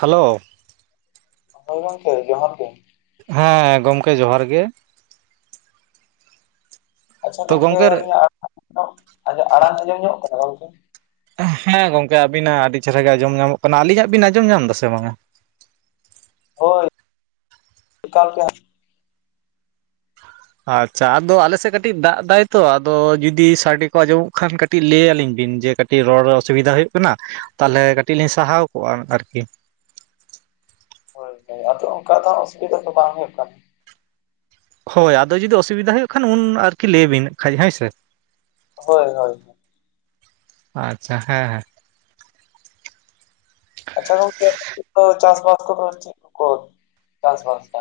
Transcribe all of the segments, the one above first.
Hello ᱦᱚᱭ ᱜᱚᱝᱠᱮ ᱡᱚᱦᱟᱨ ᱜᱮ᱾ ᱦᱮᱸ ᱜᱚᱢᱠᱮ ᱡᱚᱦᱟᱨ ᱜᱮ᱾ ᱟᱪᱪᱷᱟ ᱛᱚ ᱜᱚᱝᱠᱮ ᱜᱚᱢᱠᱮ ᱟᱹᱞᱤᱧᱟᱜ ᱟᱲᱟᱝ [inaudible] ᱧᱚᱜᱚᱜ ᱠᱟᱱᱟ ᱜᱚᱝᱠᱮ? ᱦᱮᱸ ᱜᱚᱝᱠᱮ ᱟᱵᱤᱱᱟᱜ ᱟᱹᱰᱤ ᱪᱮᱦᱨᱟ ᱜᱮ ᱟᱸᱡᱚᱢ ᱧᱟᱢᱚᱜ ᱠᱟᱱᱟ ᱟᱞᱤᱧᱟᱜ ᱵᱤᱱ ᱟᱸᱡᱚᱢ ᱧᱟᱢ ᱫᱟ ᱥᱮ ᱵᱟᱝᱟ? ᱦᱳᱭ ᱮᱠᱟᱞ ᱠᱤ ‌ᱟᱨ ᱼᱼ ᱟᱪᱪᱷᱟ ᱟᱫᱚ ᱟᱞᱮ ᱥᱮᱜ ᱠᱟᱹᱴᱤᱡ ᱫᱟᱜ ᱫᱟᱭ ᱛᱚ ᱟᱫᱚ ᱡᱩᱫᱤ ᱥᱟᱰᱮ ᱠᱚ ᱟᱸᱡᱚᱢᱚᱜ ᱠᱷᱟᱱ ᱠᱟᱴᱼᱼ ᱴᱤᱡ ᱞᱟᱹᱭᱟ ᱞᱤᱧ ᱵᱤᱱ ᱡᱮ ᱠᱟᱴᱤᱡ ᱨᱚᱲ ᱨᱮ ᱚᱥᱩᱵᱤᱫᱟ ᱦᱩᱭᱩᱜ ᱠᱟᱱᱟ ᱛᱟᱦᱚᱞᱮ ᱠᱟᱹᱴᱤᱡ ᱞᱤᱧ ᱥᱟᱦᱟᱣ ᱠᱚᱜ-ᱟ ᱟᱨᱠᱤ᱾ ᱦᱳᱭ ᱦᱳᱭ‌ ᱟᱫᱚ ᱚᱱᱠᱟ ᱫᱚ ᱚᱥᱩᱵᱤᱫᱟ ᱫᱚ ᱵᱟᱝ ᱦᱩᱭᱩᱜ ᱠᱟᱱᱟ᱾ ᱦᱳᱭ ᱟᱫᱚ ᱡᱩᱫᱤ ᱚᱥᱩᱵᱤᱫᱟ ᱦᱩᱭᱩᱜ ᱠᱷᱟᱱ ᱩᱱ ᱟᱨᱠᱤ ᱞᱟᱹᱭᱟ ᱵᱤᱱ ᱠᱷᱟᱡ ᱦᱚᱭ ᱥᱮ᱾ ᱦᱳᱭ ᱦᱳᱭ᱾ ᱟᱪᱪᱷᱟ ᱦᱮᱸ ᱦᱮᱸ᱾ ᱟᱪᱪᱷᱟ ᱜᱟᱝᱠᱮ ᱟᱯᱮ‌ ᱥᱮᱜ ᱫᱚ ᱪᱟᱥᱼᱵᱟᱥ ᱠᱚᱫᱚ ᱪᱤᱜ ᱠᱚᱠᱚ ᱪᱟᱥᱼᱵᱟᱥᱟ?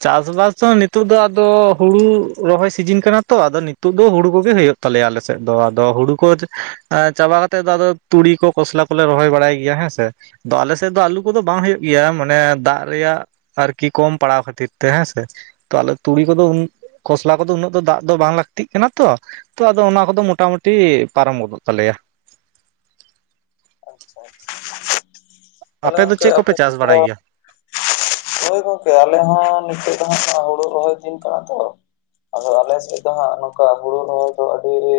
ᱪᱟᱥ ᱵᱟᱟᱥ ᱫᱚ ᱱᱤᱛᱚᱜ ᱫᱚ ᱟᱫᱚ ᱦᱩᱲᱩ ᱨᱚᱦᱚᱭ ᱥᱤᱡᱤᱱ ᱠᱟᱱᱟ ᱛᱚ ᱟᱫᱚ ᱱᱤᱛᱩᱜ ᱫᱚ ᱦᱩᱲᱩ ᱠᱚᱜᱮ ᱦᱚᱭᱩᱜ ᱼᱼ ᱛᱟᱞᱮᱭᱟ ᱟᱞᱮ ᱥᱮᱜ ᱫᱚ ᱟᱫᱚ ᱦᱩᱲᱩ ᱠᱚ ᱪᱟᱼᱼ ᱟ ᱪᱟᱵᱟ ᱠᱟᱛᱮᱜ ᱫᱚ ᱟᱫᱚ ᱛᱩᱲᱤ ᱠᱚ ᱠᱚᱷᱥᱞᱟ ᱠᱚᱞᱮ ᱨᱚᱦᱚᱭ ᱵᱟᱲᱟᱭ ᱜᱮᱭᱟ ᱦᱮᱸ ᱥᱮ᱾ ᱟᱫᱚ ᱟᱞᱮ ᱥᱮᱜ ᱫᱚ ᱟᱞᱩ ᱠᱚᱫᱚ ᱵᱟᱝ ᱦᱩᱭᱩᱜ ᱜᱮᱭᱟ ᱢᱟᱱᱮ ᱫᱟᱜ ᱨᱮᱭᱟᱜ ᱟᱨᱠᱤ ᱠᱚᱢ ᱯᱟᱲᱟᱣ [unintelligible] ᱼᱼ ᱠᱷᱟᱛᱤᱨ ᱛᱮ ᱦᱮᱸᱥᱮ᱾ ᱛᱚ ᱟᱞᱮ ᱛᱩᱲᱤ ᱠᱚᱫᱚ ᱩᱱ ᱠᱷᱚᱥᱞᱟ ᱠᱚᱫᱚ ᱩᱱᱟᱹᱜ ᱫᱚ ᱫᱟᱜ ᱫᱚ ᱵᱟᱝ ᱞᱟᱠᱛᱤᱜ ᱠᱟᱱᱟ ᱛᱚᱼᱼ ᱛᱚ ᱟᱫᱚ ᱚᱱᱟ ᱠᱚᱫᱚ ᱢᱚᱴᱟᱼᱢᱩᱴᱤ ᱯᱟᱨᱚᱢ ᱜᱚᱫᱚᱜ ᱛᱟᱞᱮᱭᱟ᱾ ᱛᱟᱦᱞᱮ ᱫᱚ ᱜᱟᱝᱠᱮ ᱪᱮᱫ ᱟᱯᱮ ᱠᱚᱯᱮ ᱪᱟᱥ ᱥᱮᱜ ᱛᱚᱼᱼ ᱵᱟᱲᱟᱭ ᱜᱮᱭᱟ ᱦᱳᱭ ᱜᱚᱝᱠᱮ ᱟᱞᱮ ᱦᱚᱸ ᱱᱤᱛᱚᱜ ᱫᱚ ᱦᱟᱸᱜ ᱦᱩᱲᱩ ᱨᱚᱦᱚᱭ ᱫᱤᱱ ᱠᱟᱱᱟ ᱛᱚᱼᱼ ᱟᱫᱚ ᱟᱞᱮ ᱥᱮᱡ ᱫᱚ ᱦᱟᱸᱜ ᱱᱚᱝᱠᱟ ᱦᱩᱲᱩ ᱨᱚᱦᱚᱭ ᱠᱚᱫᱚ ᱟᱹᱰᱤ ᱜᱮᱼᱼ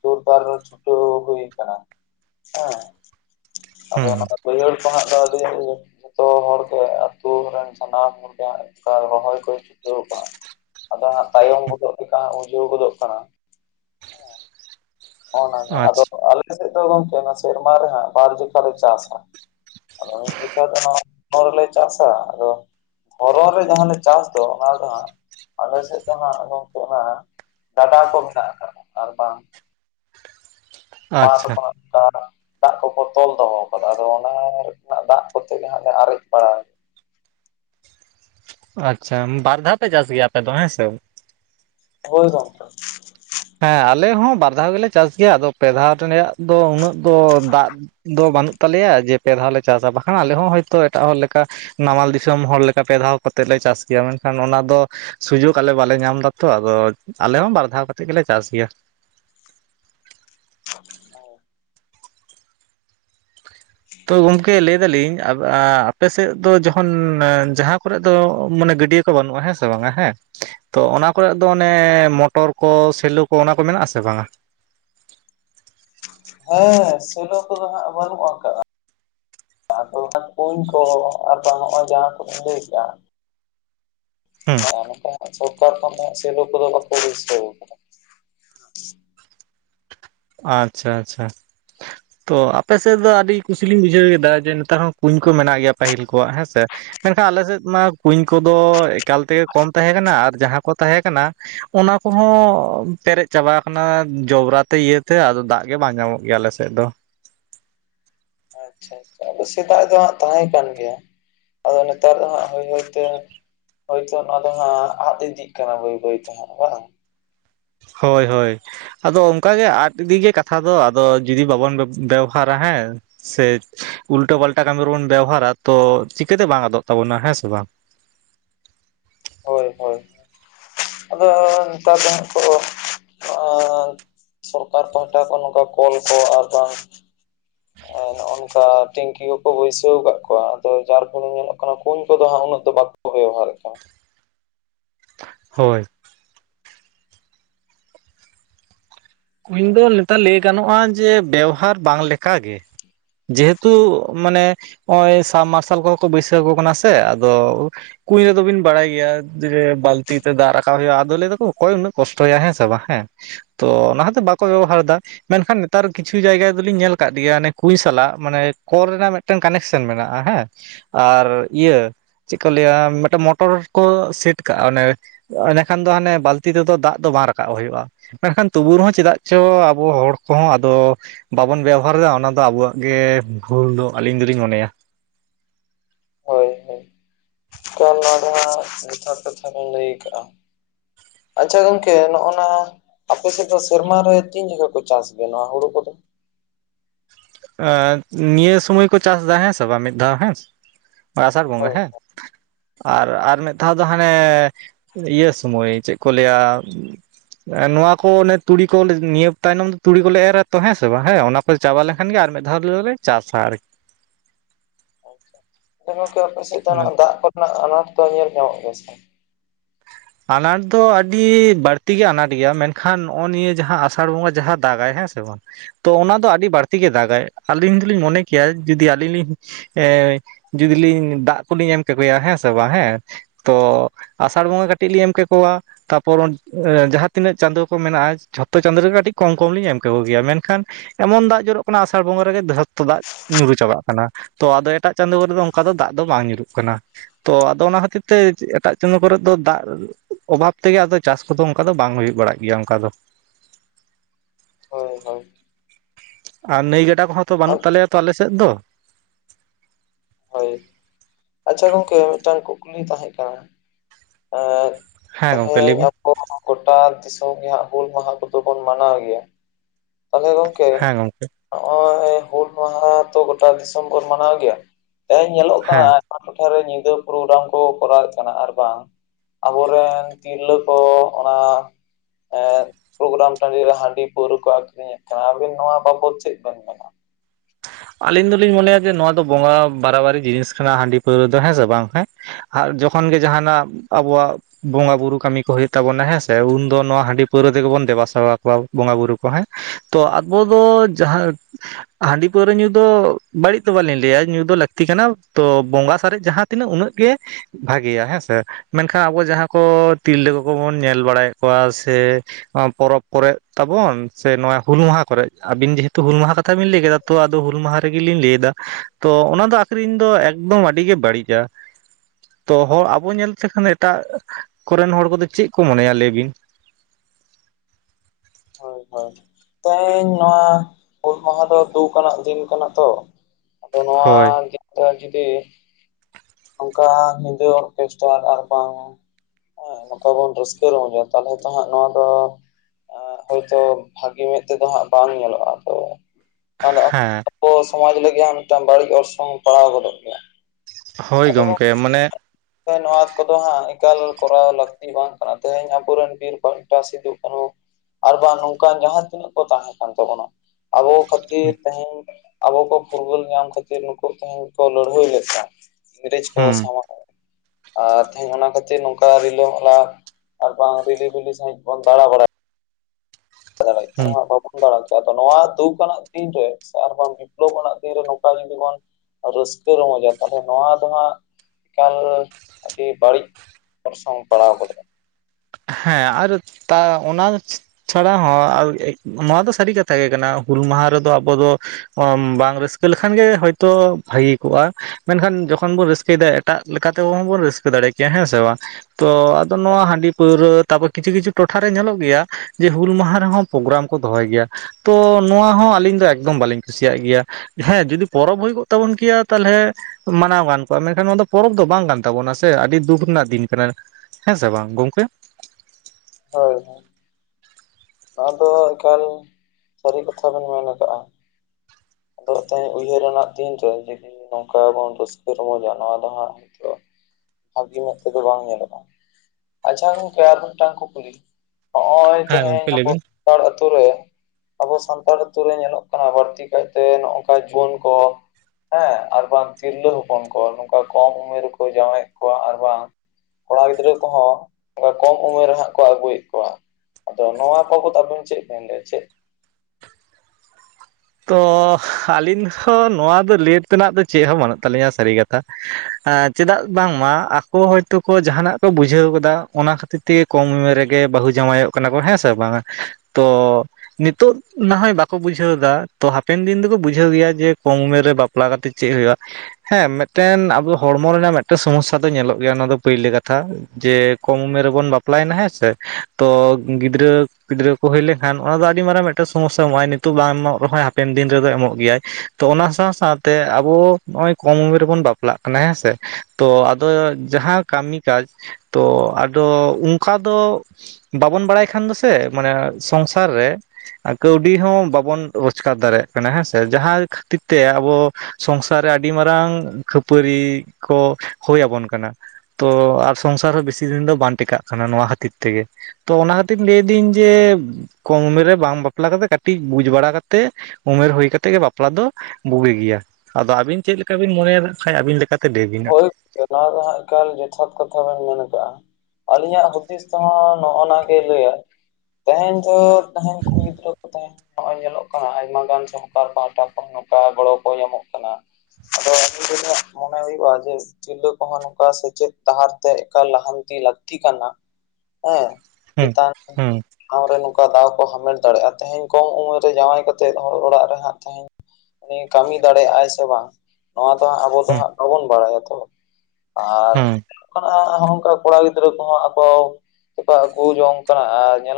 ᱡᱳᱨᱫᱟᱨ ᱪᱷᱩᱴᱟᱹᱣ ᱦᱩᱭ ᱠᱟᱱᱟ ᱦᱮᱸ᱾ ᱟᱫᱚ ᱚᱱᱟ ᱦᱩᱸ ᱠᱚ ᱵᱟᱹᱭᱦᱟᱹᱲ ᱠᱚᱦᱟᱸᱜ ᱫᱚ ᱟᱹᱰᱤᱼᱼ ᱡᱚᱛᱚ ᱦᱚᱲ ᱜᱮ ᱟᱛᱳ ᱨᱮᱱ ᱥᱟᱱᱟᱢ ᱦᱚᱲ ᱜᱮ ᱚᱱᱠᱟ ᱨᱚᱦᱚᱭ ᱠᱚᱭ ᱪᱷᱩᱴᱟᱹᱣ ᱟᱠᱟᱫ ᱟᱫᱚ ᱦᱟᱸᱜ ᱛᱟᱭᱚᱢ ᱜᱚᱫᱚᱜ ᱞᱮᱠᱟ ᱦᱟᱸᱜ ᱵᱩᱡᱷᱟᱹᱣ ᱜᱚᱫᱚᱜ ᱠᱟᱱᱟ᱾ ᱦᱚᱭ ᱦᱚᱭ ᱦᱚᱭ᱾ ᱟᱫᱚ ᱟᱪᱪᱷᱟ ᱟᱞᱮ ᱥᱮᱫ ᱫᱚ ᱜᱚᱝᱠᱮ ᱚᱱᱟ ᱥᱮᱨᱢᱟ ᱨᱮ ᱦᱟᱸᱜ ᱵᱟᱨ ᱡᱮᱠᱷᱟ ᱞᱮ ᱪᱟᱥᱟ᱾ ᱟᱫᱚ ᱢᱤᱫ ᱡᱮᱠᱷᱟ ᱫᱚ ᱱᱚᱶᱟ ᱜᱮᱞᱮ ᱪᱟᱥᱟ ᱟᱫᱚᱼᱼ ᱦᱚᱨᱚ ᱨᱮ ᱡᱟᱦᱟᱸ ᱞᱮ ᱪᱟᱥ ᱫᱚ ᱚᱱᱟ ᱫᱚ ᱦᱟᱸᱜ ᱟᱞᱮ ᱥᱮᱜ ᱫᱚ ᱦᱟᱸᱜ ᱜᱚᱝᱠᱮ ᱚᱱᱟᱼᱼ ᱜᱟᱰᱟ ᱠᱚ ᱢᱮᱱᱟᱜ ᱟᱠᱟᱫ-ᱟ ᱟᱨ ᱵᱟᱝᱼᱼ ᱵᱟᱸᱫᱽ ᱠᱚ ᱟᱪᱪᱷᱟ ᱦᱚᱸ᱾ ᱚᱱᱠᱟ ᱫᱟᱜ ᱠᱚᱠᱚ ᱛᱚᱞ ᱫᱚᱦᱚ ᱟᱠᱟᱫᱟ ᱟᱫᱚ ᱚᱱᱟ ᱨᱮᱱᱟᱜ ᱫᱟᱜ ᱠᱚᱛᱮ ᱜᱮ ᱦᱟᱸᱜ ᱞᱮ ᱟᱨᱮᱡ ᱵᱟᱲᱟᱼᱼ ᱟᱪᱪᱷᱟ ᱵᱟᱨ ᱫᱷᱟᱣ ᱯᱮ ᱪᱟᱥ ᱜᱮᱭᱟ ᱟᱯᱮ ᱫᱚ ᱦᱮᱸᱥᱮ᱾ ᱦᱚᱭ ᱜᱚᱝᱠᱮ᱾ ᱦᱮᱸ ᱟᱞᱮ ᱦᱚᱸ ᱵᱟᱨ ᱫᱷᱟᱣ ᱜᱮᱞᱮ ᱪᱟᱥ ᱜᱮᱭᱟ ᱟᱫᱚ ᱯᱮ ᱫᱷᱟᱣ ᱨᱮᱭᱟᱜ ᱫᱚ ᱩᱱᱟᱹᱜ ᱫᱚ ᱫᱟᱜ ᱫᱚ ᱵᱟᱱᱩᱜ ᱛᱟᱞᱮᱭᱟ ᱡᱮ ᱯᱮ ᱫᱷᱟᱣ ᱞᱮ ᱪᱟᱥᱟ ᱵᱟᱠᱷᱟᱱ ᱟᱞᱮ ᱦᱚᱸ ᱦᱚᱭᱛᱚ ᱮᱴᱟᱜ ᱦᱚᱲ ᱞᱮᱠᱟ ᱱᱟᱢᱟᱞ ᱫᱤᱥᱚᱢ ᱦᱚᱲ ᱞᱮᱠᱟ ᱯᱮ ᱫᱷᱟᱣ ᱠᱟᱛᱮᱫ ᱞᱮ ᱪᱟᱥ ᱜᱮᱭᱟ ᱢᱮᱱᱠᱷᱟᱱ ᱚᱱᱟ ᱫᱚ ᱥᱩᱡᱳᱜᱽ ᱟᱞᱮ ᱵᱟᱞᱮ ᱧᱟᱢ ᱮᱫᱟ ᱛᱚ ᱟᱫᱚ ᱟᱞᱮ ᱦᱚᱸ ᱵᱟᱨ ᱫᱷᱟᱣ ᱠᱟᱛᱮᱫ ᱜᱮᱞᱮ ᱪᱟᱥ ᱜᱮᱭᱟ᱾ ᱦᱚᱭ᱾ ᱛᱚ ᱜᱚᱝᱠᱮ ᱞᱟᱹᱭ ᱮᱫᱟᱞᱤᱧ [unintelligible] ᱟᱯᱮ ᱥᱮᱫ ᱫᱚ ᱡᱚᱠᱷᱚᱱ ᱡᱟᱦᱟᱸ ᱠᱚᱨᱮ ᱫᱚ ᱢᱟᱱᱮ ᱜᱟᱹᱰᱭᱟᱹ ᱠᱚ ᱵᱟᱹᱱᱩᱜ-ᱟ ᱦᱮᱸ ᱥᱮ ᱵᱟᱝᱟ ᱦᱮᱸ᱾ ᱛᱚ ᱚᱱᱟ ᱠᱚᱨᱮ ᱫᱚ ᱚᱱᱮ ᱢᱚᱴᱚᱨ ᱠᱚ ᱥᱮᱞᱚ ᱠᱚ ᱚᱱᱟ ᱠᱚ ᱢᱮᱱᱟᱜ ᱟ ᱥᱮ ᱵᱟᱝᱟ? ᱦᱮᱸ ᱥᱮᱞᱚ ᱠᱚᱫᱚ ᱦᱟᱸᱜ ᱵᱟᱹᱱᱩᱜ ᱟᱠᱟᱫᱼᱟ᱾ ᱟᱫᱚ ᱠᱷᱟᱱ ᱠᱩᱧ ᱠᱚ ᱟᱨ ᱵᱟᱝ ᱱᱚᱜᱼᱚᱭ ᱡᱟᱦᱟᱸ ᱠᱚᱵᱤᱱ ᱞᱟᱹᱭ ᱠᱮᱫᱼᱟ ᱦᱩᱸ ᱱᱚ ᱚ ᱱᱚᱝᱠᱟᱱ ᱦᱟᱸᱜ ᱥᱚᱨᱠᱟᱨ ᱠᱷᱚᱱ ᱥᱮᱞᱚ ᱠᱚ ᱫᱚ ᱵᱟᱠᱠᱚ ᱵᱟᱹᱭᱥᱟᱹᱣ ᱟᱠᱟᱫᱟ᱾ ᱟᱪᱪᱷᱟ ᱟᱪᱪᱷᱟ᱾ ᱛᱚ ᱟᱯᱮ ᱥᱮᱫ ᱫᱚ ᱟᱹᱰᱤ ᱠᱩᱥᱤ ᱞᱤᱧ ᱵᱩᱡᱷᱟᱹᱣ ᱮᱫᱟ ᱡᱮ ᱱᱮᱛᱟᱨ ᱦᱚᱸ ᱠᱩᱧ ᱠᱚ ᱢᱮᱱᱟᱜ ᱜᱮᱭᱟ ᱯᱟᱹᱦᱤᱞ ᱠᱚᱣᱟᱜ ᱦᱮᱸᱥᱮ ᱢᱮᱱᱠᱷᱟᱱ ᱟᱞᱮ ᱥᱮᱫ ᱢᱟ ᱠᱩᱧ ᱠᱚᱫᱚ ᱮᱠᱟᱞ ᱛᱮᱜᱮ ᱠᱚᱢ ᱛᱟᱦᱮᱸ ᱠᱟᱱᱟ ᱟᱨ ᱡᱟᱦᱟᱸ ᱠᱚ ᱠᱚ ᱛᱟᱦᱮᱸ ᱠᱟᱱᱟ ᱚᱱᱟ ᱠᱚᱦᱚᱸ ᱯᱮᱨᱮᱡ ᱪᱟᱵᱟ ᱟᱠᱟᱱᱟ ᱡᱚᱵᱽᱨᱟ ᱛᱮ ᱤᱭᱟᱹ ᱛᱮ ᱟᱫᱚ ᱫᱟᱜ ᱜᱮ ᱵᱟᱝ ᱧᱟᱢᱚᱜ ᱜᱮᱭᱟ ᱟᱞᱮᱥᱮᱫ ᱫᱚ᱾ ᱟᱪᱪᱷᱟ ᱟᱪᱪᱷᱟ ᱟᱫᱚ ᱥᱮᱫᱟᱭ ᱫᱚ ᱦᱟᱸᱜ ᱛᱟᱦᱮᱸ ᱠᱟᱱ ᱜᱮᱭᱟ ᱟᱫᱚ ᱱᱮᱛᱟᱨ ᱫᱚ ᱦᱟᱸᱜ ᱦᱚᱭ ᱦᱚᱭ ᱛᱮᱼᱼ ᱦᱳᱭᱛᱳ ᱱᱚᱣᱟ ᱫᱚ ᱦᱟᱸᱜ ᱟᱫ ᱤᱫᱤᱜ ᱠᱟᱱᱟ ᱵᱟᱹᱭ ᱵᱟᱹᱭ ᱛᱮ ᱦᱟᱸᱜ ᱵᱟᱝ ᱦᱳᱭ ᱦᱳᱭ᱾ ᱟᱫᱚ ᱚᱝᱠᱟ ᱜᱮ ᱟᱫ ᱤᱫᱤ ᱜᱮ ᱠᱟᱛᱷᱟ ᱫᱚ ᱟᱫᱚ ᱡᱩᱫᱤ ᱵᱟᱵᱚᱱ ᱵᱮᱣᱦᱟᱨᱟ ᱦᱮᱸ ᱥᱮ ᱩᱞᱴᱟᱹ ᱯᱟᱞᱴᱟ ᱠᱟᱹᱢᱤ ᱨᱮᱵᱚᱱ ᱵᱮᱣᱦᱟᱨᱟ ᱛᱚ ᱪᱤᱠᱟᱹᱛᱮ ᱵᱟᱝ ᱟᱫᱚᱜ ᱛᱟᱵᱚᱱᱟ ᱦᱮᱸ ᱥᱮ ᱵᱟᱝ ᱦᱳᱭ ᱦᱳᱭ ᱦᱳᱭ ᱟᱫᱚ ᱱᱮᱛᱟᱨ ᱫᱚ ᱦᱟᱸᱜ ᱠᱚ ᱟᱨ ᱥᱚᱨᱠᱟᱨ ᱯᱟᱦᱴᱟ ᱠᱷᱚᱱ ᱱᱚᱝᱠᱟ ᱠᱚᱞ ᱠᱚ ᱟᱨ ᱵᱟᱝ ᱮᱸ ᱱᱚᱝᱠᱟ ᱴᱤᱝᱠᱤ ᱠᱚᱠᱚ ᱵᱟᱹᱭᱥᱟᱹᱣ ᱟᱠᱟᱫ ᱠᱚᱣᱟ ᱟᱫᱚ ᱡᱟᱨ ᱯᱷᱚᱞᱮ ᱧᱮᱞᱚᱜ ᱠᱟᱱᱟ ᱠᱩᱧ ᱠᱚᱫᱚ ᱦᱟᱸᱜ ᱩᱱᱟᱹᱜ ᱫᱚ ᱵᱟᱠᱚ ᱵᱮᱵᱷᱟᱨ ᱮᱫᱼᱟ᱾ ᱦᱳᱭ᱾ ᱠᱩᱧ ᱫᱚ ᱱᱮᱛᱟᱨ ᱞᱟᱹᱭ ᱜᱟᱱᱚᱜᱼᱟ ᱡᱮ ᱵᱮᱣᱦᱟᱨ ᱵᱟᱝ ᱞᱮᱠᱟᱜᱮ᱾ ᱡᱮᱦᱮᱛᱩ ᱢᱟᱱᱮ ᱱᱚᱸᱜᱚᱭ ᱥᱟᱢ ᱢᱟᱨᱥᱟᱞ ᱠᱚᱦᱚᱸ ᱠᱚ ᱵᱟᱹᱭᱥᱟᱹᱣ ᱟᱠᱚ ᱠᱟᱱᱟ ᱥᱮ ᱟᱫᱚ ᱠᱩᱧ ᱨᱮᱫᱚ ᱵᱤᱱ ᱵᱟᱲᱟᱭ ᱜᱮᱭᱟ ᱡᱮ ᱵᱟᱞᱛᱤ ᱛᱮ ᱫᱟᱜ ᱨᱟᱠᱟᱵ ᱦᱩᱭᱩᱜᱼᱟ ᱟᱫᱚ ᱞᱟᱹᱭ ᱮᱫᱟᱠᱚ ᱚᱠᱚᱭ ᱩᱱᱟᱹᱜ ᱠᱚᱥᱴᱚᱭᱟ ᱦᱮᱸ ᱥᱮ ᱵᱟᱝ ᱦᱮᱸ ᱛᱚ ᱚᱱᱟ ᱦᱚᱛᱮᱡ ᱵᱟᱠᱚ ᱦᱳᱭ ᱵᱮᱵᱚᱦᱟᱨ ᱮᱫᱟ᱾ ᱢᱮᱱᱠᱷᱟᱱ ᱱᱮᱛᱟᱨ ᱠᱤᱪᱷᱩ ᱡᱟᱭᱜᱟ ᱫᱚᱞᱤᱧ ᱧᱮᱞ ᱟᱠᱟᱫ ᱜᱮᱭᱟ ᱮᱱᱮ ᱠᱩᱭ ᱥᱟᱞᱟᱜ ᱢᱟᱱᱮ ᱠᱚᱞ ᱨᱮᱱᱟᱜ ᱢᱤᱫ ᱢᱤᱫᱴᱟᱝ ᱠᱟᱱᱮᱠᱥᱮᱱ ᱢᱮᱱᱟᱜᱼᱟ ᱦᱮᱸ ᱟᱨ ᱤᱭᱟᱹ ᱪᱮᱫ ᱠᱚ ᱞᱟᱹᱭᱟ ᱢᱤᱫᱴᱮᱱ ᱢᱚᱴᱚᱨ ᱠᱚ ᱥᱮᱴ ᱠᱟᱜᱼᱟ ᱚᱱᱮ ᱮᱸᱱᱮᱠᱷᱟᱱ ᱫᱚ ᱦᱟᱱᱮ ᱵᱟᱹᱞᱛᱤ ᱛᱮᱫᱚ ᱫᱟᱜ ᱫᱚ ᱵᱟᱝ ᱨᱟᱠᱟᱵ ᱦᱩᱭᱩᱜᱼᱟ ᱢᱮᱱᱠᱷᱟᱱ ᱛᱩᱵᱩ ᱨᱮᱦᱚᱸ ᱪᱮᱫᱟᱜ ᱪᱚ ᱟᱵᱚ ᱦᱚᱲ ᱠᱚᱦᱚᱸ ᱟᱫᱚ ᱵᱟᱵᱚᱱ ᱵᱮᱣᱦᱟᱨᱮᱫᱟ ᱚᱱᱟ ᱫᱚ ᱟᱵᱚᱣᱟᱜ ᱜᱮ ᱵᱷᱩᱞ ᱫᱚ ᱟᱹᱞᱤᱧ ᱫᱚᱞᱤᱧ ᱢᱚᱱᱮᱭᱟ ᱦᱳᱭ ᱦᱳᱭ [inaudible] ᱡᱚᱛᱷᱟ ᱠᱟᱛᱷᱟ ᱵᱮᱱ ᱞᱟᱹᱭ ᱟᱠᱟᱜᱼᱟ ᱟᱪᱪᱷᱟ ᱜᱚᱝᱠᱮ ᱱᱚ ᱚ ᱱᱟ ᱟᱯᱮᱥᱮᱫ ᱫᱚ ᱥᱮᱨᱢᱟᱟ ᱨᱮ ᱛᱤᱱ ᱡᱚᱠᱷᱚᱡ ᱠᱚ ᱪᱟᱥ ᱜᱮᱭᱟ ᱱᱚᱣᱟ ᱦᱩᱲᱩ ᱠᱚᱫᱚ ᱱᱤᱭᱟᱹ ᱥᱩᱢᱚᱭ ᱠᱚ ᱪᱟᱥ ᱮᱫᱟ ᱦᱮᱸ ᱥᱮ ᱵᱟᱝ ᱢᱤᱫ ᱫᱷᱟᱣ ᱦᱮᱸ ᱟᱥᱟᱲ ᱵᱚᱸᱜᱟ ᱦᱳᱭ ᱦᱮᱸ ᱟᱨ ᱟᱨ ᱢᱤᱫ ᱫᱷᱟᱣ ᱫᱚ ᱦᱟᱱᱮ ᱤᱭᱟᱹ ᱥᱚᱢᱚᱭ ᱪᱮᱫ ᱠᱚ ᱞᱟᱹᱭᱟ ᱱᱚᱣᱟ ᱠᱚ ᱚᱱᱮ ᱛᱩᱲᱤ ᱠᱚᱞᱮ ᱱᱤᱭᱟᱹ ᱛᱟᱭᱱᱚᱢ ᱛᱩᱲᱤ ᱠᱚᱞᱮ ᱮᱨᱟᱛᱚ ᱦᱮᱸ ᱥᱮ ᱵᱟᱝ ᱦᱮᱸ ᱚᱱᱟ ᱠᱚ ᱪᱟᱵᱟᱞᱮ ᱮᱱᱠᱷᱟᱱ ᱜᱮ ᱟᱨ ᱢᱤᱫ ᱫᱷᱟᱣ ᱫᱚᱞᱮ ᱪᱟᱥᱟ ᱟ ᱟᱨᱠᱤ ᱟᱠᱤ ᱟᱯᱮ ᱥᱮᱫ ᱚᱱᱟ ᱫᱚ ᱫᱟᱜ ᱠᱚᱨᱮᱱᱟᱜ ᱟᱱᱟᱴ ᱫᱚ ᱧᱮᱞ ᱧᱟᱢᱚᱜ ᱜᱮᱭᱟ ᱥᱮ ᱟᱱᱟᱴ ᱫᱚ ᱟᱹᱰᱤ ᱵᱟᱹᱲᱛᱤ ᱜᱮ ᱟᱱᱟᱴ ᱜᱮᱭᱟ ᱢᱮᱱᱠᱷᱟᱱ ᱱᱚ ᱚ ᱱᱤᱭᱟᱹ ᱡᱟᱦᱟᱸ ᱟᱥᱟᱲ ᱵᱚᱸᱜᱟ ᱡᱟᱦᱟᱸ ᱫᱟᱜᱟᱭ ᱦᱮᱸᱥᱮ ᱵᱟᱝ ᱛᱚ ᱚᱱᱟ ᱫᱚ ᱟᱹᱰᱤ ᱵᱟᱹᱲᱛᱤ ᱜᱮ ᱫᱟᱜᱟᱭ ᱟᱹᱞᱤᱧ ᱫᱚᱞᱤᱧ ᱢᱚᱱᱮ ᱠᱮᱭᱟ ᱡᱩᱫᱤ ᱟᱹᱞᱤᱧ ᱞᱤᱧ ᱮ ᱡᱚᱫᱤᱞᱤᱧ ᱫᱟᱜ ᱠᱚᱞᱤᱧ ᱮᱢ ᱠᱮᱠᱚᱮᱭᱟ ᱦᱮᱸ ᱥᱮ ᱵᱟᱝ ᱦᱮᱸ ᱛᱚ ᱟᱥᱟᱲ ᱵᱚᱸᱜᱟ ᱠᱟᱹᱴᱤᱡ ᱞᱤᱧ ᱮᱢ ᱠᱮᱠᱚᱣᱟ ᱛᱟᱯᱚᱨ ᱡᱟᱦᱟᱸ ᱛᱤᱱᱟᱹᱜ ᱪᱟᱸᱫᱳ ᱠᱚ ᱢᱮᱱᱟᱜᱼᱟ ᱡᱷᱚᱛᱚ ᱪᱟᱸᱫᱳ ᱨᱮᱜᱮ ᱠᱟᱹᱴᱤᱡ ᱠᱚᱢ ᱠᱚᱢ ᱞᱤᱧ ᱮᱢ ᱠᱟᱠᱚᱜᱮᱭᱟ ᱢᱮᱱᱠᱷᱟᱱ ᱮᱢᱚᱱ ᱫᱟᱜ ᱡᱚᱨᱚᱜ ᱠᱟᱱᱟ ᱟᱥᱟᱲ ᱵᱚᱸᱜᱟ ᱨᱮᱜᱮ ᱫᱷᱚᱛᱴᱛᱚ ᱫᱟᱜ ᱧᱩᱨᱩ ᱪᱟᱵᱟᱜ ᱠᱟᱱᱟ ᱛᱚ ᱟᱫᱚ ᱮᱴᱟᱜ ᱪᱟᱸᱫᱚ ᱠᱚᱨᱮ ᱫᱚ ᱚᱱᱠᱟ ᱫᱚ ᱫᱟᱜ ᱫᱚ ᱵᱟᱝ ᱧᱩᱨᱩᱜ ᱠᱟᱱᱟ ᱛᱚ ᱟᱫᱚ ᱚᱱᱟ ᱠᱷᱟᱹᱛᱤᱨ ᱛᱮ ᱮᱴᱟᱜ ᱠᱚᱨᱮ ᱫᱚ ᱫᱟᱜ ᱚᱵᱷᱟᱵ ᱛᱮᱜᱮ ᱟᱫᱚ ᱪᱟᱥ ᱠᱚᱫᱚ ᱚᱝᱠᱟ ᱫᱚ ᱵᱟᱝ ᱦᱩᱭᱩᱜ ᱵᱟᱲᱟᱜ ᱜᱮᱭᱟ ᱚᱱᱠᱟ ᱫᱚ ᱦᱳᱭ ᱦᱳᱭ‌ ᱟᱨ ᱱᱟᱹᱭ ᱜᱟᱰᱟ ᱠᱚᱦᱚᱸ ᱛᱚ ᱵᱟᱹᱱᱩᱜ ᱛᱟᱞᱮᱭᱟ ᱛᱚ ᱟᱞᱮᱥᱮᱫ ᱫᱚ ᱦᱳᱭ ᱟᱪᱪᱷᱟ ᱜᱚᱝᱠᱮ ᱢᱤᱫᱴᱟᱝ ᱠᱩᱠᱞᱤ ᱛᱟᱦᱮᱸᱜ ᱠᱟᱱᱟ᱾ ᱟᱨ ᱦᱮᱸ ᱜᱚᱝᱠᱮ ᱛᱮᱦᱮᱧ ᱟ ᱞᱟᱹᱭᱵᱤᱱ [inaudible] ᱜᱚᱴᱟ ᱫᱤᱥᱚᱢ ᱜᱮ ᱦᱟᱸᱜ ᱦᱩᱞ ᱢᱟᱦᱟ ᱠᱚᱫᱚ ᱵᱚᱱ ᱢᱟᱱᱟᱣ ᱜᱮᱭᱟ᱾ ᱛᱟᱦᱞᱮ ᱜᱚᱝᱠᱮ, ᱦᱮᱸ ᱜᱚᱝᱠᱮ ᱱᱚᱜᱼᱚᱭ, ᱦᱩᱞ ᱢᱟᱦᱟ ᱛᱚ, ᱜᱚᱴᱟ ᱫᱤᱥᱚᱢ ᱵᱚᱱ, ᱢᱟᱱᱟᱣ ᱜᱮᱭᱟ, ᱛᱮᱦᱮᱧ ᱧᱮᱞᱚᱜ ᱠᱟᱱᱟ ᱦᱮᱸ ᱾ ᱟᱠ ᱴᱚᱴᱷᱟ ᱨᱮ ᱧᱤᱫᱟᱹ, ᱯᱨᱳᱜᱽᱨᱟᱢ ᱠᱚ, ᱠᱚᱨᱟᱣᱮᱫ ᱠᱟᱱᱟ, ᱟᱨ ᱵᱟᱝ ᱟᱵᱚᱨᱮᱱ ᱛᱤᱨᱞᱟᱹ ᱠᱚ ᱚᱱᱟ ᱟᱻᱨ ᱯᱨᱳᱜᱽᱨᱟᱢ ᱴᱟᱺᱰᱤ ᱨᱮ, ᱦᱟᱺᱰᱤ ᱯᱟᱹᱣᱨᱟᱹ ᱠᱚ, ᱟᱹᱠᱷ ᱟᱹᱠᱷᱨᱤᱧᱮᱫ ᱠᱟᱱᱟ ᱟᱵᱤᱱ ᱱᱚᱣᱟ ᱵᱟᱵᱚᱛ ᱪᱮᱫ ᱵᱮᱱ ᱢᱮᱱᱟ? ᱟᱞᱤᱧ ᱫᱚᱞᱤᱧ ᱢᱚᱱᱮᱭᱟ ᱡᱮ ᱱᱚᱣᱟ ᱫᱚ ᱵᱚᱸᱜᱟ ᱵᱟᱨᱟᱵᱟᱹᱨᱤ ᱡᱤᱱᱤᱥ ᱠᱟᱱᱟ ᱦᱟᱺᱰᱤ ᱯᱟᱹᱣᱨᱟᱹ ᱫᱚ ᱦᱮᱸ ᱥᱮ ᱵᱟᱝ ᱦᱮᱸ? ᱟᱨ ᱡᱚᱠᱷᱚᱱ ᱜᱤ ᱡᱟᱦᱟᱱᱟᱜ ᱟᱵᱚᱣᱟᱜ ᱵᱚᱸᱜᱟ ᱵᱩᱨᱩ ᱠᱟᱹᱢᱤ ᱠᱚ ᱦᱩᱭᱩᱜ ᱛᱟᱵᱚᱱᱟ ᱦᱮᱸᱥᱮ ᱩᱱᱫᱚ ᱱᱚᱣᱟ ᱦᱟᱺᱰᱤ ᱯᱟᱹᱣᱨᱟᱹ ᱛᱮᱜᱮ ᱵᱚᱱ ᱫᱮᱵᱟ ᱥᱮᱣᱟ ᱠᱚᱣᱟ ᱵᱚᱸᱜᱟ ᱵᱩᱨᱩ ᱠᱳᱦᱟᱸᱜ ᱛᱚ ᱟᱵᱚ ᱫᱚ ᱡᱟᱦᱟᱸ ᱦᱟᱺᱰᱤ ᱯᱟᱹᱣᱨᱟᱹ ᱧᱩ ᱫᱚ ᱵᱟᱹᱲᱤᱡ ᱫᱚ ᱵᱟᱹᱞᱤᱧ ᱞᱟᱹᱭ-ᱟ ᱧᱩ ᱫᱚ ᱞᱟᱹᱠᱛᱤ ᱠᱟᱱᱟ ᱛᱚ ᱵᱚᱸᱜᱟ ᱥᱟᱨᱮᱡ ᱡᱟᱦᱟᱸ ᱛᱤᱱᱟᱹᱜ ᱩᱱᱟᱹᱜ ᱜᱮ, ᱵᱷᱟᱜᱤᱭᱟ ᱦᱮᱸᱥᱮ ᱢᱮᱱᱠᱷᱟᱱ ᱟᱵᱚ ᱡᱟᱦᱟᱸ ᱠᱚ ᱛᱤᱨᱞᱟᱹ ᱠᱚᱠᱚ ᱵᱚᱱ ᱧᱮᱞ ᱵᱟᱲᱟᱭᱮᱫ ᱠᱚᱣᱟ ᱥᱮ, ᱱᱚᱣᱟ ᱯᱚᱨᱚᱵᱽ ᱠᱚᱨᱮ, ᱛᱟᱵᱚᱱ ᱥᱮ, ᱱᱚᱣᱟ ᱦᱩᱞ ᱢᱟᱦᱟ ᱠᱚᱨᱮ, ᱟᱵᱤᱱ ᱡᱮ, ᱦᱮᱛᱩ ᱦᱩᱞ ᱢᱟᱦᱟ, ᱠᱟᱛᱷᱟ ᱵᱤᱱ, ᱞᱟᱹᱭ ᱠᱮᱫᱟ ᱾ ᱛᱚ, ᱟᱫᱚ ᱦᱩᱞ ᱢᱟᱦᱟ, ᱨᱮᱜᱮ ᱞᱤᱧ ᱞᱟᱹᱭ ᱮᱫᱟ, ᱛᱚ, ᱚᱱᱟ ᱫᱚ, ᱟᱠᱷᱨᱤᱧ ᱫᱚ, ᱮᱠᱫᱚᱢ ᱟᱹᱰᱤ ᱜᱮ, ᱵᱟᱹᱲᱤᱡᱼᱟ᱾ ᱛᱚ ᱦᱚᱲ ᱟᱵᱚ ᱧᱮᱞ ᱛᱮᱠᱷᱟᱱ ᱮᱴᱟᱜ ᱠᱚᱨᱮᱱ ᱦᱚᱲ ᱠᱚᱫᱚ ᱪᱮᱫ ᱠᱚ ᱢᱚᱱᱮᱭᱟ ᱞᱟᱹᱭ ᱵᱤᱱ? ᱦᱳᱭ ᱦᱳᱭ, ᱛᱮᱦᱮᱧ ᱱᱚᱣᱟ, ᱦᱩᱞ ᱢᱟᱦᱟ ᱫᱚ, ᱫᱩᱠᱷ ᱟᱱᱟᱜ, ᱫᱤᱱ ᱠᱟᱱᱟ ᱛᱚ ᱾ ᱟᱫᱚ, ᱱᱚᱣᱟ ᱦᱳᱭ ᱜᱮ, ᱛᱚ ᱡᱩᱫᱤ? ᱚᱝᱠᱟ ᱧᱤᱫᱟᱹ, ᱚᱨᱠᱮᱥᱴᱨᱟ ᱟᱨ, ‌ ᱵᱟᱝ ᱦᱮᱸ ᱱᱚᱝᱠᱟ ᱵᱚᱱ ᱨᱟᱹᱥᱠᱟᱹ ᱨᱚᱢᱚᱡᱟ ᱛᱟᱞᱦᱮ ᱛᱚ ᱦᱟᱸᱜ ᱱᱚᱣᱟ ᱫᱚ ᱟᱸ ᱦᱳᱭᱛᱳ ᱵᱷᱟᱜᱮ ᱢᱮᱫ ᱛᱮᱫᱚ ᱦᱟᱸᱜ ᱵᱟᱝ ᱧᱮᱞᱚᱜᱼᱟ᱾ [inaudible] ᱦᱮᱸ ᱟᱵᱚ, ᱥᱚᱢᱟᱡᱽ ᱞᱟᱹᱜᱤᱫ ᱦᱚᱸ, ᱢᱤᱫᱴᱟᱝ ᱵᱟᱹᱲᱤᱡ ᱚᱨᱥᱚᱝ, ᱯᱟᱲᱟᱣ ᱜᱚᱫᱚᱜ, ᱜᱮᱭᱟ ᱾ ᱦᱳᱭ ᱟᱫᱚ ᱜᱚᱢᱠᱮ ᱢᱟᱱᱮ [inaudible] ᱱᱚᱣᱟ ᱠᱚᱫᱚ ᱦᱟᱸᱜ, ᱮᱠᱟᱞ ᱠᱚᱨᱟᱣ ᱞᱟᱹᱠ ᱛᱤ ᱵᱟᱝ ᱠᱟᱱᱟ, ᱛᱮᱦᱮᱧ ᱟᱵᱚᱨᱮᱱ, ᱵᱤᱨ ᱵᱟᱱᱴᱟ, ᱥᱤᱫᱩ ᱠᱟᱹᱱᱷᱩ ᱟᱨ, ᱵᱟᱝ ᱱᱚᱝᱠᱟᱱ, ᱡᱟᱦᱟᱸ ᱛᱤᱱᱟᱹᱜ ᱠᱚ, ᱛᱟᱦᱮᱸ ᱠᱟᱱ ᱛᱟᱵᱚᱱᱟ ᱾ ᱟᱵᱚ ᱠᱷᱟᱹᱛᱤᱨ, ᱛᱮᱦᱮᱧ, ᱟᱵᱚ ᱠᱚ, ᱯᱷᱩᱨᱜᱟᱹᱞ ᱧᱟᱢ ᱠᱷᱟᱹᱛᱤᱨ, ᱱᱩᱠᱩ ᱛᱮᱦᱮᱧ ᱠᱚ, ᱞᱟᱹᱲᱦᱟᱹᱭ ᱞᱮᱫ ᱛᱟᱦᱮᱸᱜ ᱾ ᱤᱝᱨᱮᱡᱽ ᱠᱚ, ᱦᱩᱸ ᱥᱟᱢᱟᱝ ᱟᱨ, ᱛᱮᱦᱮᱧ ᱚᱱᱟ ᱠᱷᱟᱹᱛᱤᱨ, ᱱᱚᱝᱠᱟ ᱨᱤᱞᱟᱹ ᱢᱟᱞᱟ ᱟᱨ ᱵᱟᱝ ᱨᱤᱞᱤ ᱵᱤᱞᱤ ᱥᱟᱺᱦᱤᱡ ᱵᱚᱱ, ᱫᱟᱬᱟ ᱵᱟᱲᱟᱭᱟ ᱛᱟᱞᱮ ᱦᱩᱸ ᱥᱟᱦ ᱵᱟᱵᱩ, ᱫᱟᱲᱟ ᱠᱮᱭᱟ᱾ ᱟᱫᱚ ᱱᱚᱣᱟ ᱫᱩᱠ ᱟᱱᱟᱜ ᱫᱤᱱᱨᱮ ᱥᱮ ᱟᱨ ᱵᱟᱝ ᱵᱤᱯᱞᱚᱯ ᱟᱱᱟᱜ, ᱫᱤᱱ ᱨᱮ, ᱱᱚᱝᱠᱟ ᱡᱩᱫᱤ ᱵᱚᱱ ᱨᱟᱹᱥᱠᱟᱹ ᱨᱚᱢᱚᱡᱟ ᱛᱟᱦᱞᱮ ᱱᱚᱣᱟ ᱫᱚ ᱦᱟᱸᱜ, ᱮᱠᱟᱞ ᱟᱹᱰᱤ ᱵᱟᱹᱲᱤᱡ ᱚᱨᱥᱚᱝ, ᱯᱟᱲᱟᱣ ᱜᱚᱫᱚᱜᱼᱟ ᱾ ᱦᱮᱸ ᱟᱨ ᱛᱟ ᱚᱱᱟ [inaudible] ᱪᱷᱟᱲᱟ ᱦᱚᱸ, ᱟᱨ ᱮ ᱱᱚᱣᱟ ᱫᱚ, ᱥᱟᱹᱨᱤ ᱠᱟᱛᱷᱟ ᱜᱮ ᱠᱟᱱᱟ, ᱦᱩᱞ ᱢᱟᱦᱟ ᱨᱮᱫᱚ, ᱟᱵᱚ ᱫᱚ ᱵᱟᱝ ᱨᱟᱹᱥᱠᱟᱹ ᱞᱮᱠᱷᱟᱱ ᱜᱮ, ᱦᱳᱭ ᱛᱚ ᱵᱷᱟᱹᱜᱮ ᱠᱚᱜᱼᱟ, ᱢᱮᱱᱠᱷᱟᱱ, ᱡᱚᱠᱷᱚᱱ ᱵᱚᱱ, ᱨᱟᱹᱥᱠᱟᱹᱭᱮᱫᱟ ᱮᱴᱟᱜ ᱞᱮᱠᱟ, ᱞᱮᱠᱟᱛᱮ ᱦᱚᱸ ᱵᱚᱱ, ᱨᱟᱹᱥᱠᱟᱹ ᱫᱟᱲᱮ ᱠᱮᱭᱟ, ᱦᱮᱸ ᱥᱮ ᱵᱟᱝ? ᱛᱚ ᱟᱫᱚ, ᱱᱚᱣᱟ ᱦᱟᱺᱰᱤᱯ, ᱯᱟᱹᱣᱨᱟᱹ, ᱛᱟᱯᱚᱨ ᱠᱤᱪᱷᱩ ᱠᱤᱪᱷᱩ, ᱴᱚᱴᱷᱟᱨᱮ, ᱧᱮᱞᱚᱜ ᱜᱮᱭᱟ, ᱡᱮ, ᱦᱩᱞ ᱢᱟᱦᱟ ᱨᱮᱦᱚᱸ, ᱯᱳᱜᱽᱨᱟᱢ ᱠᱚ ᱫᱚᱦᱚᱭ ᱜᱮᱭᱟ᱾ ᱛᱚ, ᱱᱚᱣᱟ ᱦᱚᱸ, ᱟᱹᱞᱤᱧ ᱫᱚ, ᱮᱠᱫᱚᱢ ᱵᱟᱹᱞᱤᱧ ᱠᱩᱥᱤᱭᱟᱜ ᱜᱮᱭᱟ ᱾ ᱦᱮᱸ, ᱡᱩᱫᱤ ᱯᱚᱨᱚᱵᱽ ᱦᱩᱭ ᱠᱚᱜ, ᱛᱟᱵᱚᱱ ᱠᱮᱭᱟ, ᱛᱟᱞᱦᱮ ᱢᱟᱱᱟᱣ ᱜᱟᱱ ᱠᱚᱜ-ᱟ, ᱢᱮᱱᱠᱷᱟᱱ ᱱᱚᱣᱟ ᱫᱚ, ᱯᱚᱨᱚᱵᱽ ᱫᱚ ᱵᱟᱝ ᱠᱟᱱ ᱛᱟᱵᱚᱱᱟ, ᱥᱮ, ᱟᱹᱰᱤ ᱫᱩᱠ ᱨᱮᱱᱟᱜ, ᱫᱤᱱ ᱠᱟᱱᱟ ᱾ ᱦᱮᱸ ᱥᱮ ᱵᱟᱝ ᱜᱚᱝᱠᱮ? ᱦᱳᱭ ᱦᱳᱭ ᱾ ᱱᱚᱣᱟ ᱫᱚ ᱮᱠᱷᱟᱞ ᱥᱟᱹᱨᱤ ᱠᱟᱛᱷᱟ ᱵᱮᱱ ᱢᱮᱱ ᱟᱠᱟᱜᱼᱟ᱾ ᱟᱫᱚ ᱛᱮᱦᱮᱧ ᱩᱭᱦᱟᱹᱨ ᱨᱮᱱᱟᱜ ᱫᱤᱱ [inaudible] ᱱᱚᱝᱠᱟ ᱵᱚᱱ, ᱨᱟᱹᱥᱠᱟᱹ ᱨᱚᱢᱚᱡᱟ, ᱱᱚᱣᱟ ᱫᱚ ᱦᱟᱸᱜ, ᱦᱮᱸᱪᱮ ᱾ ᱵᱷᱟᱹᱜᱤ ᱢᱮᱫ ᱛᱮᱫᱚ, ᱵᱟᱝ ᱧᱮᱞᱚᱜᱼᱟ ᱾ ᱟᱪᱪᱷᱟ! ᱜᱚᱢᱠᱮ, ᱟᱨ ᱢᱤᱫᱴᱟᱝ ᱠᱩᱠᱞᱤ? ᱦᱚ-ᱚᱭ ᱦᱮᱸ ᱛᱮᱦᱮᱧ ᱜᱚᱝᱠᱮ ᱞᱟᱹᱭ ᱟᱵᱚ ᱵᱤᱱ [inaudible] ᱟᱛᱩ ᱨᱮ, ᱟᱵᱚ ᱥᱟᱱᱛᱟᱲ ᱟᱛᱩ ᱨᱮ ᱧᱮᱞᱚᱜ ᱠᱟᱱᱟ ᱵᱟᱹᱲᱛᱤ ᱠᱟᱭᱛᱮ ᱱᱚᱝᱠᱟ ᱡᱩᱣᱟᱹᱱ ᱠᱚ, ᱦᱮᱸ ᱟᱨ ᱵᱟᱝ ᱛᱤᱨᱞᱟᱹ ᱦᱚᱯᱚᱱ ᱠᱚ ᱱᱚᱝᱠᱟ ᱠᱚᱢ ᱩᱢᱮᱨ ᱨᱮᱠᱚ ᱡᱟᱶᱟᱭᱮᱫ ᱠᱚᱣᱟ ᱟᱨ ᱵᱟᱝ ᱠᱚᱲᱟ ᱜᱤᱫᱽᱨᱟᱹ ᱠᱚᱦᱚᱸ ᱚᱱᱠᱟ ᱠᱚᱢ ᱩᱢᱮᱨ ᱨᱮ ᱦᱟᱸᱜ ᱠᱚ ᱟᱹᱜᱩᱭᱮᱫ ᱠᱚᱣᱟ ᱟᱫᱚ ᱱᱚᱣᱟ ᱵᱟᱵᱚᱛ ᱟᱵᱮᱱ ᱪᱮᱫ ᱵᱮᱱ ᱞᱟᱹᱭ ᱪᱮᱫ ᱛᱚ ᱟᱹᱞᱤᱧ ᱫᱚ ᱱᱚᱣᱟ ᱫᱚ ᱞᱮᱭ ᱛᱮᱱᱟᱜ ᱫᱚ ᱪᱮᱫ ᱦᱚᱸ ᱵᱟᱹᱱᱩᱜ ᱛᱟᱹᱞᱤᱧᱟ ᱥᱟᱹᱨᱤ ᱠᱟᱛᱷᱟ ᱪᱮᱫᱟᱜ ᱵᱟᱝᱢᱟ ᱟᱠᱚ ᱦᱚᱭᱛᱳ ᱠᱚ ᱡᱟᱦᱟᱱᱟᱜ ᱠᱚ ᱵᱩᱡᱷᱟᱹᱣ ᱠᱟᱫᱟ ᱚᱱᱟ ᱠᱷᱟᱹᱛᱤᱨ ᱛᱮ ᱮ ᱠᱚᱢ ᱩᱢᱮᱨ ᱨᱮᱜᱮ ᱵᱟᱹᱦᱩ ᱡᱟᱶᱟᱭᱚᱜ ᱠᱟᱱᱟ ᱠᱚ ᱦᱮᱸ ᱥᱮ ᱵᱟᱝᱟ ᱛᱚ ᱱᱤᱛᱚᱜ ᱱᱟᱦᱚᱭ ᱵᱟᱠᱚ ᱵᱩᱡᱷᱟᱹᱣ ᱮᱫᱟ ᱛᱚ ᱦᱟᱯᱮᱱ ᱫᱤᱱ ᱫᱚᱠᱚ ᱵᱩᱡᱷᱟᱹᱣ ᱜᱮᱭᱟ ᱡᱮ ᱠᱚᱢ ᱩᱢᱮᱨ ᱨᱮ ᱵᱟᱯᱞᱟ ᱠᱟᱛᱮᱫ ᱪᱮᱫ ᱦᱩᱭᱩᱜᱼᱟ ᱦᱮᱸ ᱢᱤᱫᱴᱮᱱ ᱟᱵᱚ ᱦᱚᱲᱢᱚ ᱨᱮᱱᱟᱜ ᱢᱤᱫᱴᱮᱱ ᱥᱚᱢᱚᱥᱥᱟ ᱫᱚ ᱧᱮᱞᱚᱜ ᱜᱮᱭᱟ ᱚᱱᱟ ᱫᱚ ᱯᱳᱭᱞᱟᱹ ᱠᱟᱛᱷᱟ ᱡᱮ ᱠᱚᱢ ᱩᱢᱮᱨ ᱨᱮᱵᱚᱱ ᱵᱟᱯᱞᱟᱭᱮᱱᱟ ᱦᱮᱸᱥᱮ ᱛᱚ ᱜᱤᱫᱽᱨᱟᱹ ᱯᱤᱫᱽᱨᱟᱹ ᱠᱚ, ᱦᱩᱭ ᱞᱮᱠᱷᱟᱱ, ᱚᱱᱟ ᱫᱚ ᱟᱹᱰᱤ, ᱢᱟᱨᱟᱝ ᱢᱤᱫᱴᱟᱝ, ᱥᱚᱢᱚᱥᱥᱟ ᱮᱢᱚᱜᱼᱟᱭ, ᱱᱤᱛᱚᱜ ᱵᱟᱝ ᱮᱢᱚᱜ, ᱨᱮᱦᱚᱸᱭ ᱦᱟᱸᱜ ᱯᱮᱱ ᱫᱤᱱ ᱨᱮᱫᱚ, ᱮᱢᱚᱜ ᱜᱮᱭᱟᱭ, ᱛᱚ, ᱚᱱᱟ ᱥᱟᱶ ᱥᱟᱶᱛᱮ, ᱟᱵᱚ ᱱᱚᱜᱼᱚᱭ ᱠᱚᱢ, ᱩᱢᱮᱨ ᱨᱮᱵᱚᱱ ᱵᱟᱯ ᱵᱟᱯᱞᱟᱜ ᱠᱟᱱᱟᱭ ᱦᱮᱸᱥᱮ ᱛᱚ ᱟᱫᱚ ᱡᱟᱦᱟᱸ ᱠᱟᱹᱢᱤ ᱠᱟᱡ ᱛᱚ ᱟᱫᱚ ᱚᱱᱠᱟ ᱫᱚ ᱵᱟᱵᱚᱱ ᱵᱟᱲᱟᱭ ᱠᱷᱟᱱ ᱫᱚᱥᱮ ᱢᱟᱱᱮ ᱥᱚᱝᱥᱟᱨ ᱨᱮ ᱠᱟᱹᱣᱰᱤ ᱦᱚᱸ ᱵᱟᱵᱚᱱ ᱨᱚᱡᱽᱠᱟᱨ ᱫᱟᱲᱮᱭᱟᱜ ᱠᱟᱱᱟ ᱦᱮᱸ ᱥᱮ ᱡᱟᱦᱟᱸ ᱠᱷᱟᱹᱛᱤᱨ ᱛᱮ ᱟᱵᱚ ᱥᱚᱝᱥᱟᱨ ᱨᱮ ᱟᱹᱰᱤ ᱢᱟᱨᱟᱝ ᱠᱷᱟᱹᱯᱟᱹᱨᱤ ᱠᱚ ᱦᱚᱭ ᱟᱵᱚᱱ ᱠᱟᱱᱟ ᱛᱚ ᱟᱨ ᱥᱚᱝᱥᱟᱨ ᱦᱚᱸ ᱵᱮᱥᱤ ᱫᱤᱱ ᱫᱚ ᱵᱟᱝ ᱴᱮᱠᱟᱜ ᱠᱟᱱᱟ ᱱᱚᱣᱟ ᱠᱷᱟᱹᱛᱤᱨ ᱛᱮᱜᱮ ᱛᱚ ᱚᱱᱟ ᱠᱷᱟᱹᱛᱤᱨ ᱞᱟᱹᱭᱫᱟᱹᱧ ᱡᱮ ᱠᱚᱢ ᱩᱢᱮᱨ ᱨᱮ ᱵᱟᱝ ᱵᱟᱯᱞᱟ ᱠᱟᱛᱮᱜ ᱠᱟᱹᱴᱤᱡ ᱵᱩᱡ ᱵᱟᱲᱟ ᱠᱟᱛᱮᱫ ᱛᱮ ᱩᱢᱮᱨ ᱦᱩᱭ ᱠᱟᱛᱮᱫ ᱜᱮ ᱵᱟᱯᱞᱟ ᱫᱚ ᱵᱩᱜᱤ ᱜᱮᱭᱟ ᱟᱫᱚ ᱟᱹᱵᱤᱱ ᱪᱮᱫ ᱞᱮᱠᱟ ᱵᱤᱱ ᱢᱚᱱᱮᱭ ᱟᱠᱟᱫ ᱠᱷᱟᱡ ᱟᱹᱵᱤᱱ ᱞᱮᱠᱟᱛᱮ ᱞᱟᱹᱭ ᱵᱮᱱ ᱦᱟᱜ ᱦᱳᱭ ᱱᱚᱣᱟ ᱫᱚ ᱦᱟᱸᱜ ᱮᱠᱟᱞ ᱡᱚᱛᱷᱟᱛ ᱠᱟᱛᱷᱟ ᱵᱮᱱ ᱢᱮᱱ ᱟᱠᱟᱫᱼᱟ ᱟᱹᱞᱤᱧᱟᱜ ᱦᱩᱫᱤᱥ ᱛᱮᱦᱚᱸ ᱱᱚᱜᱼᱚ ᱱᱟ ᱜᱮ ᱞᱟᱹᱭᱟ ᱛᱟᱦᱮᱱ ᱫᱚ ᱛᱟᱦᱮᱱ ᱠᱩᱲᱤ ᱜᱤᱫᱽᱨᱟᱹ ᱠᱚ ᱛᱟᱦᱮᱱ ᱱᱚᱜᱼᱚᱭ ᱧᱮᱞᱚᱜ ᱠᱟᱱᱟ ᱟᱭᱢᱟ ᱜᱟᱱ ᱥᱚᱨᱠᱟᱨ ᱯᱟᱦᱴᱟ ᱠᱷᱚᱱ ᱱᱚᱝᱠᱟ ᱜᱚᱲᱚ ᱠᱚ ᱧᱟᱢᱚᱜ ᱠᱟᱱᱟ ᱟᱫᱚ [inaudible] ᱢᱚᱱᱮ ᱦᱩᱭᱩᱜ ᱠᱚᱣᱟ ᱡᱮ ᱛᱤᱨᱞᱟᱹ ᱠᱚᱦᱚᱸ ᱱᱚᱝᱠᱟ ᱥᱮᱪᱮᱫ ᱰᱟᱦᱟᱨ ᱛᱮ ᱮᱠᱟᱞ ᱞᱟᱦᱟᱱᱛᱤ ᱞᱟᱹᱠᱛᱤ ᱠᱟᱱᱟ᱾ ᱦᱮᱸ ᱦᱩᱸ ᱪᱮᱛᱟᱱ ᱦᱩᱸ ᱴᱷᱟᱣ ᱨᱮ ᱱᱚᱝᱠᱟ ᱫᱟᱣ ᱠᱚ ᱦᱟᱢᱮᱴ ᱫᱟᱲᱮᱜᱼᱟ, ᱛᱮᱦᱮᱧ ᱠᱚᱢ ᱩᱢᱮᱨ ᱨᱮ ᱡᱟᱶᱟᱭ ᱠᱟᱛᱮᱫ ᱦᱚᱲ ᱚᱲᱟᱜ ᱨᱮ ᱦᱟᱸᱜ ᱛᱟᱦᱮᱧ ᱩᱱᱤ ᱠᱟᱹᱢᱤ ᱫᱟᱲᱮᱜᱼᱟᱭ ᱥᱮ ᱵᱟᱝ? ᱱᱚᱣᱟ ᱫᱚ ᱦᱟᱸᱜ ᱟᱵᱚ ᱫᱚ ᱦᱩᱸ ᱦᱟᱸᱜ ᱵᱟᱵᱚᱱ ᱵᱟᱲᱟᱭᱟ ᱛᱚ ᱟᱨ ᱦᱩᱸ ᱦᱮᱸ ᱱᱚᱠᱟ ᱦᱚᱸ ᱦᱚᱝᱠᱟ ᱠᱚᱲᱟ ᱜᱤᱫᱽᱨᱟᱹ ᱠᱚᱦᱚᱸ ᱟᱠᱚ ᱛᱮᱠᱚ ᱟᱜᱩ ᱡᱚᱝ ᱠᱟᱱᱟ, ᱟᱨ ᱧᱮᱞ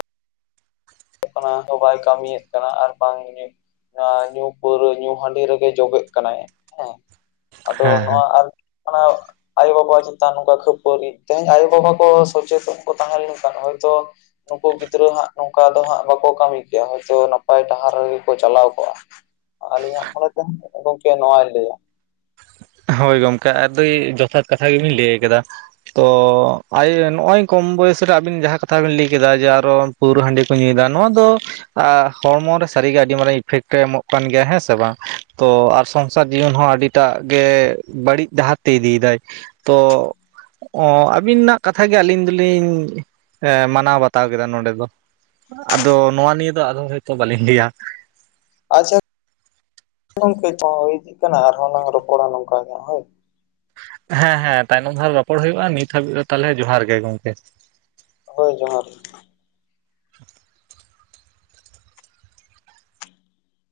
ᱚᱱᱟ ᱦᱚᱸ ᱵᱟᱭ ᱠᱟᱹᱢᱤᱭᱮᱜ ᱠᱟᱱᱟ ᱟᱨ ᱵᱟᱝ ᱮ ᱧᱩ ᱯᱟᱹᱣᱨᱟᱹ ᱧᱩ ᱦᱟᱺᱰᱤ ᱨᱮᱜᱮ ᱡᱚᱵᱮᱜ ᱠᱟᱱᱟᱭ ᱦᱮᱸ᱾ ᱟᱫᱚ ᱦᱮᱸ ᱱᱚᱣᱟ ᱟᱨ ᱠᱟᱱᱟ ᱟᱭᱳᱼᱵᱟᱵᱟ ᱪᱮᱛᱟᱱ ᱱᱚᱝᱠᱟ ᱠᱷᱟᱹᱯᱟᱹᱨᱤ ᱛᱮᱦᱮᱧ ᱟᱭᱳᱼᱵᱟᱵᱟ ᱠᱚ ᱥᱚᱪᱮᱛᱚᱱ ᱠᱚ ᱛᱟᱦᱮᱸ ᱞᱮᱱᱠᱷᱟᱱ ᱦᱚᱭᱛᱳ ᱱᱩᱠᱩ ᱜᱤᱫᱽᱨᱟᱹ ᱦᱟᱸᱜ ᱱᱚᱝᱠᱟ ᱫᱚ ᱦᱟᱸᱜ ᱵᱟᱠᱚ ᱠᱟᱹᱢᱤ ᱠᱮᱭᱟ ᱦᱚᱭᱛᱳ ᱱᱟᱯᱟᱭ ᱰᱟᱦᱟᱨ ᱨᱮᱜᱮ ᱠᱚ ᱪᱟᱞᱟᱣ ᱠᱚᱜᱼᱟ᱾ ᱟᱞᱤᱧᱟᱜ ᱢᱚᱱᱮ ᱛᱮ ᱜᱚᱝᱠᱮ ᱱᱚᱣᱟᱧ ᱞᱟᱹᱭᱟ᱾ ᱦᱳᱭ ᱜᱚᱝᱠᱮ ᱟᱹᱰᱤ ᱡᱚᱛᱷᱟᱛ ᱠᱟᱛᱷᱟ ᱜᱮᱵᱤᱱ ᱞᱟᱹᱭ ᱠᱟᱫᱟ᱾ ᱛᱚ ᱟᱭᱤᱭᱟᱹ ᱱᱚᱜ -ᱚᱭ ᱠᱚᱢ ᱵᱚᱭᱮᱥ ᱨᱮ ᱟᱵᱤᱱ ᱡᱟᱦᱟᱸ ᱠᱟᱛᱷᱟ ᱵᱤᱱ ᱞᱟᱹᱭ ᱠᱮᱫᱟ ᱡᱮ ᱟᱨᱚ ᱯᱟᱹᱣᱨᱟᱹ ᱦᱟᱺᱰᱤ ᱠᱚ ᱧᱩᱭᱮᱫᱟ ᱱᱚᱣᱟ ᱫᱚ ᱟ ᱦᱚᱲᱢᱚᱨᱮ ᱥᱟᱹᱨᱤᱜᱮ ᱟᱹᱰᱤ ᱢᱟᱨᱟᱝ ᱤᱯᱷᱮᱠᱴ ᱮ ᱮᱢᱚᱜ ᱠᱟᱱ ᱜᱮᱭᱟ ᱦᱮᱸ ᱥᱮ ᱵᱟᱝ ᱛᱚ ᱟᱨ ᱥᱚᱝᱥᱟᱨ ᱡᱤᱭᱚᱱ ᱦᱚᱸ ᱟᱹᱰᱤ ᱮᱴᱟᱜ ᱜᱮ ᱵᱟᱹᱲᱤᱡ ᱰᱟᱦᱟᱨ ᱛᱮ ᱤᱫᱤᱭᱫᱟᱭ ᱛᱚ ᱚ ᱟᱹᱵᱤᱱᱟᱜ ᱠᱟᱛᱷᱟ ᱜᱮ ᱟᱹᱞᱤᱧ ᱫᱚᱞᱤᱧ ᱮᱸ ᱢᱟᱱᱟᱣ ᱵᱟᱛᱟᱣ ᱠᱮᱫᱟ ᱱᱚᱰᱮ ᱫᱚ᱾ ᱟᱫᱚ ᱱᱚᱣᱟ ᱱᱤᱭᱟᱹ ᱫᱚ ᱟᱫᱚ ᱦᱳᱭᱛᱚ ᱵᱟᱹᱞᱤᱧ ᱞᱟᱹᱭᱟ᱾ ᱟᱪᱪᱷᱟ ᱜᱚᱝᱠᱮ ᱛᱚ ᱦᱚᱸ ᱤᱫᱤᱜ ᱠᱟᱱᱟ ᱟᱨᱦᱚᱸ ᱞᱟᱝ ᱨᱚᱯᱚᱲᱟ ᱱᱚᱝᱠᱟ ᱜᱮ ᱦᱟᱸᱜ ᱦᱳᱭ᱾ ᱦᱮᱸ ᱦᱮᱸ ᱛᱟᱭᱱᱚᱢ ᱫᱷᱟᱨᱮ ᱨᱚᱯᱚᱲ ᱦᱩᱭᱩᱜᱼᱟ ᱱᱤᱛ ᱦᱟᱹᱵᱤᱡ ᱫᱚ ᱛᱟᱞᱦᱮ ᱡᱚᱦᱟᱨ ᱜᱮ ᱜᱚᱝᱠᱮ᱾ ᱦᱳᱭ ᱡᱚᱦᱟᱨ